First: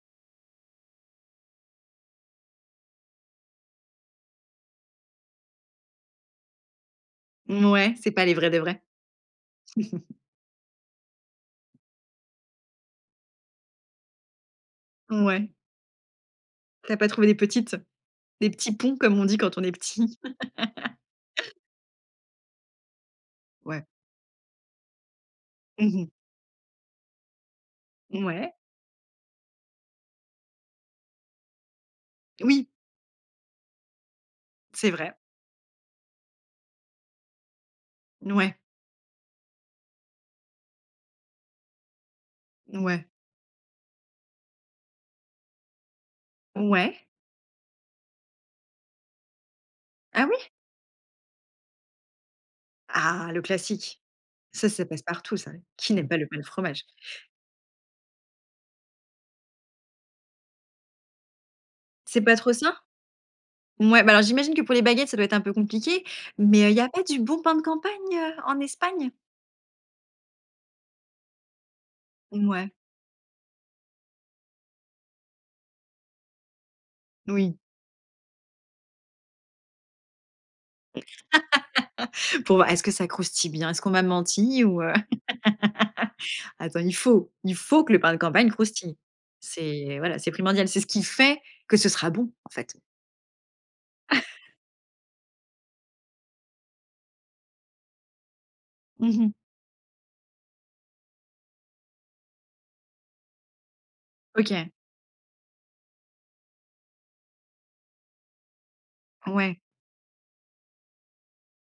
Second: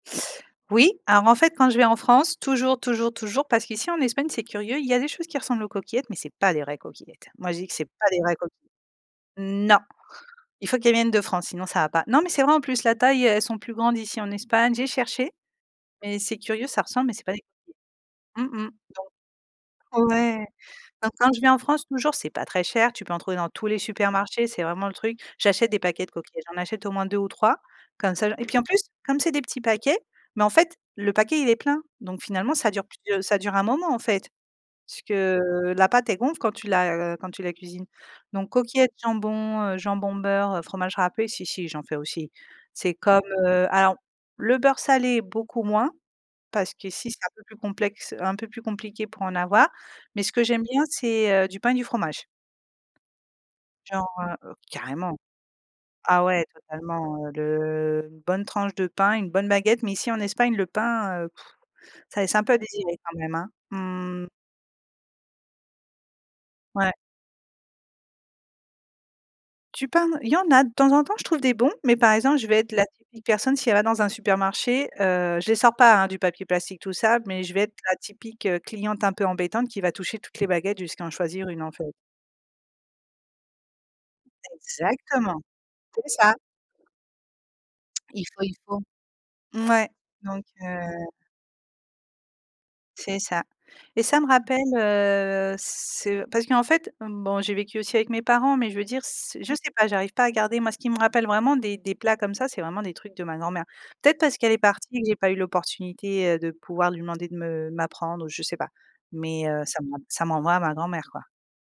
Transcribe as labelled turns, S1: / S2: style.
S1: Oui, alors en fait quand je vais en France, toujours, toujours, toujours, parce qu'ici en Espagne c'est curieux, il y a des choses qui ressemblent aux coquillettes mais c'est pas les vraies coquillettes. Moi je dis que c'est
S2: Mouais,
S1: pas
S2: c'est
S1: des
S2: pas les
S1: vraies
S2: vraies
S1: coq
S2: de vraies?
S1: non. Il faut qu'elles viennent de France sinon ça va pas. Non mais c'est vrai en plus la taille, heu, elles sont plus grandes ici, en Espagne, j'ai cherché
S2: Mouais.
S1: mais c'est curieux ça
S2: Tu as pas
S1: ressemble mais c'est
S2: trouvé
S1: pas
S2: les
S1: des
S2: petites?
S1: coquilles.
S2: Des
S1: Mmh mh,
S2: petits ponts comme on dit quand on est
S1: donc
S2: petit.
S1: ouais, donc quand je viens en France toujours c'est pas très cher, tu peux en trouver dans tous les
S2: Ouais.
S1: supermarchés, c'est vraiment le truc, j'achète des
S2: Mmh
S1: paquets
S2: mh.
S1: de coquillettes, j'en achète au moins 2 ou 3 comme ça et
S2: Mouais.
S1: puis en plus comme c'est des petits paquets, bah, en fait, le paquet il est plein donc finalement
S2: Oui.
S1: ça dure plus de ça dure un moment en fait.
S2: C'est
S1: Puisque,
S2: vrai.
S1: heu, la pâte elle gonfle quand tu la, heu, quand tu la cuisines,
S2: N
S1: donc
S2: ouais.
S1: coquillettes, jambon, heu, jambon, beurre, heu, fromage râpé, si, si, j'en fais aussi. C'est
S2: Ouais.
S1: comme, heu, alors le beurre salé beaucoup moins parce
S2: Ouais.
S1: qu'ici c'est un peu plus complexe, heu, un peu plus compliqué pour en avoir, mais
S2: Ah
S1: ce
S2: oui?
S1: que j'aime bien c'est, heu, du pain et du fromage.
S2: Ah, le classique.
S1: Genre, heu
S2: Ça, ça passe
S1: carrément.
S2: partout, ça. Qui n'aime pas
S1: Ah
S2: le pain et le
S1: ouais
S2: fromage?
S1: totalement, heu, le une bonne tranche de pain, une bonne baguette, mais ici en Espagne le pain, heu,
S2: C'est
S1: ça
S2: pas
S1: laisse un
S2: trop
S1: peu à
S2: ça?
S1: désirer quand même, hein.
S2: Mouais, bah alors,
S1: Mmh.
S2: j'imagine que pour les baguettes, ça doit être un peu compliqué, mais heu, il y a
S1: Ouais.
S2: pas du bon pain de campagne en Espagne?
S1: Tu parles! Il y en a de temps en temps je trouve des bons, mais par exemple je vais
S2: Mouais.
S1: être la [unintelligible] personne, si elle va dans un supermarché, heu, je les sors pas, hein, du papier plastique tout ça, mais je
S2: Oui.
S1: vais être la typique cliente un peu embêtante qui va toucher toutes les baguettes jusqu'à en choisir 1 en fait.
S2: Pour voir est-ce que ça croustille bien? Est-ce qu'on m'a menti ou heu?
S1: Exactement. C'est ça.
S2: Attends, il faut il faut que le pain de
S1: Il faut,
S2: campagne
S1: il faut.
S2: croustille.
S1: Ouais,
S2: C'est, voilà, c'est
S1: donc
S2: primordial. C'est ce qui
S1: heu
S2: fait que ce sera bon, en fait.
S1: C'est ça, et ça me rappelle, heu, ce parce qu'en fait, mmh, bon, j'ai vécu aussi avec mes parents mais je veux dire
S2: Mmh mh.
S1: s je sais pas j'arrive pas à garder moi, ce qui me rappelle vraiment des des plats comme ça c'est vraiment des trucs de ma grand-mère. Peut-être parce qu'elle est
S2: OK.
S1: partie que j'ai pas eu l'opportunité, heu, de pouvoir lui demander de me m'apprendre, ou je sais pas, mais
S2: Ouais.
S1: heu, ça m'en ça m'envoie à ma grand-mère, quoi.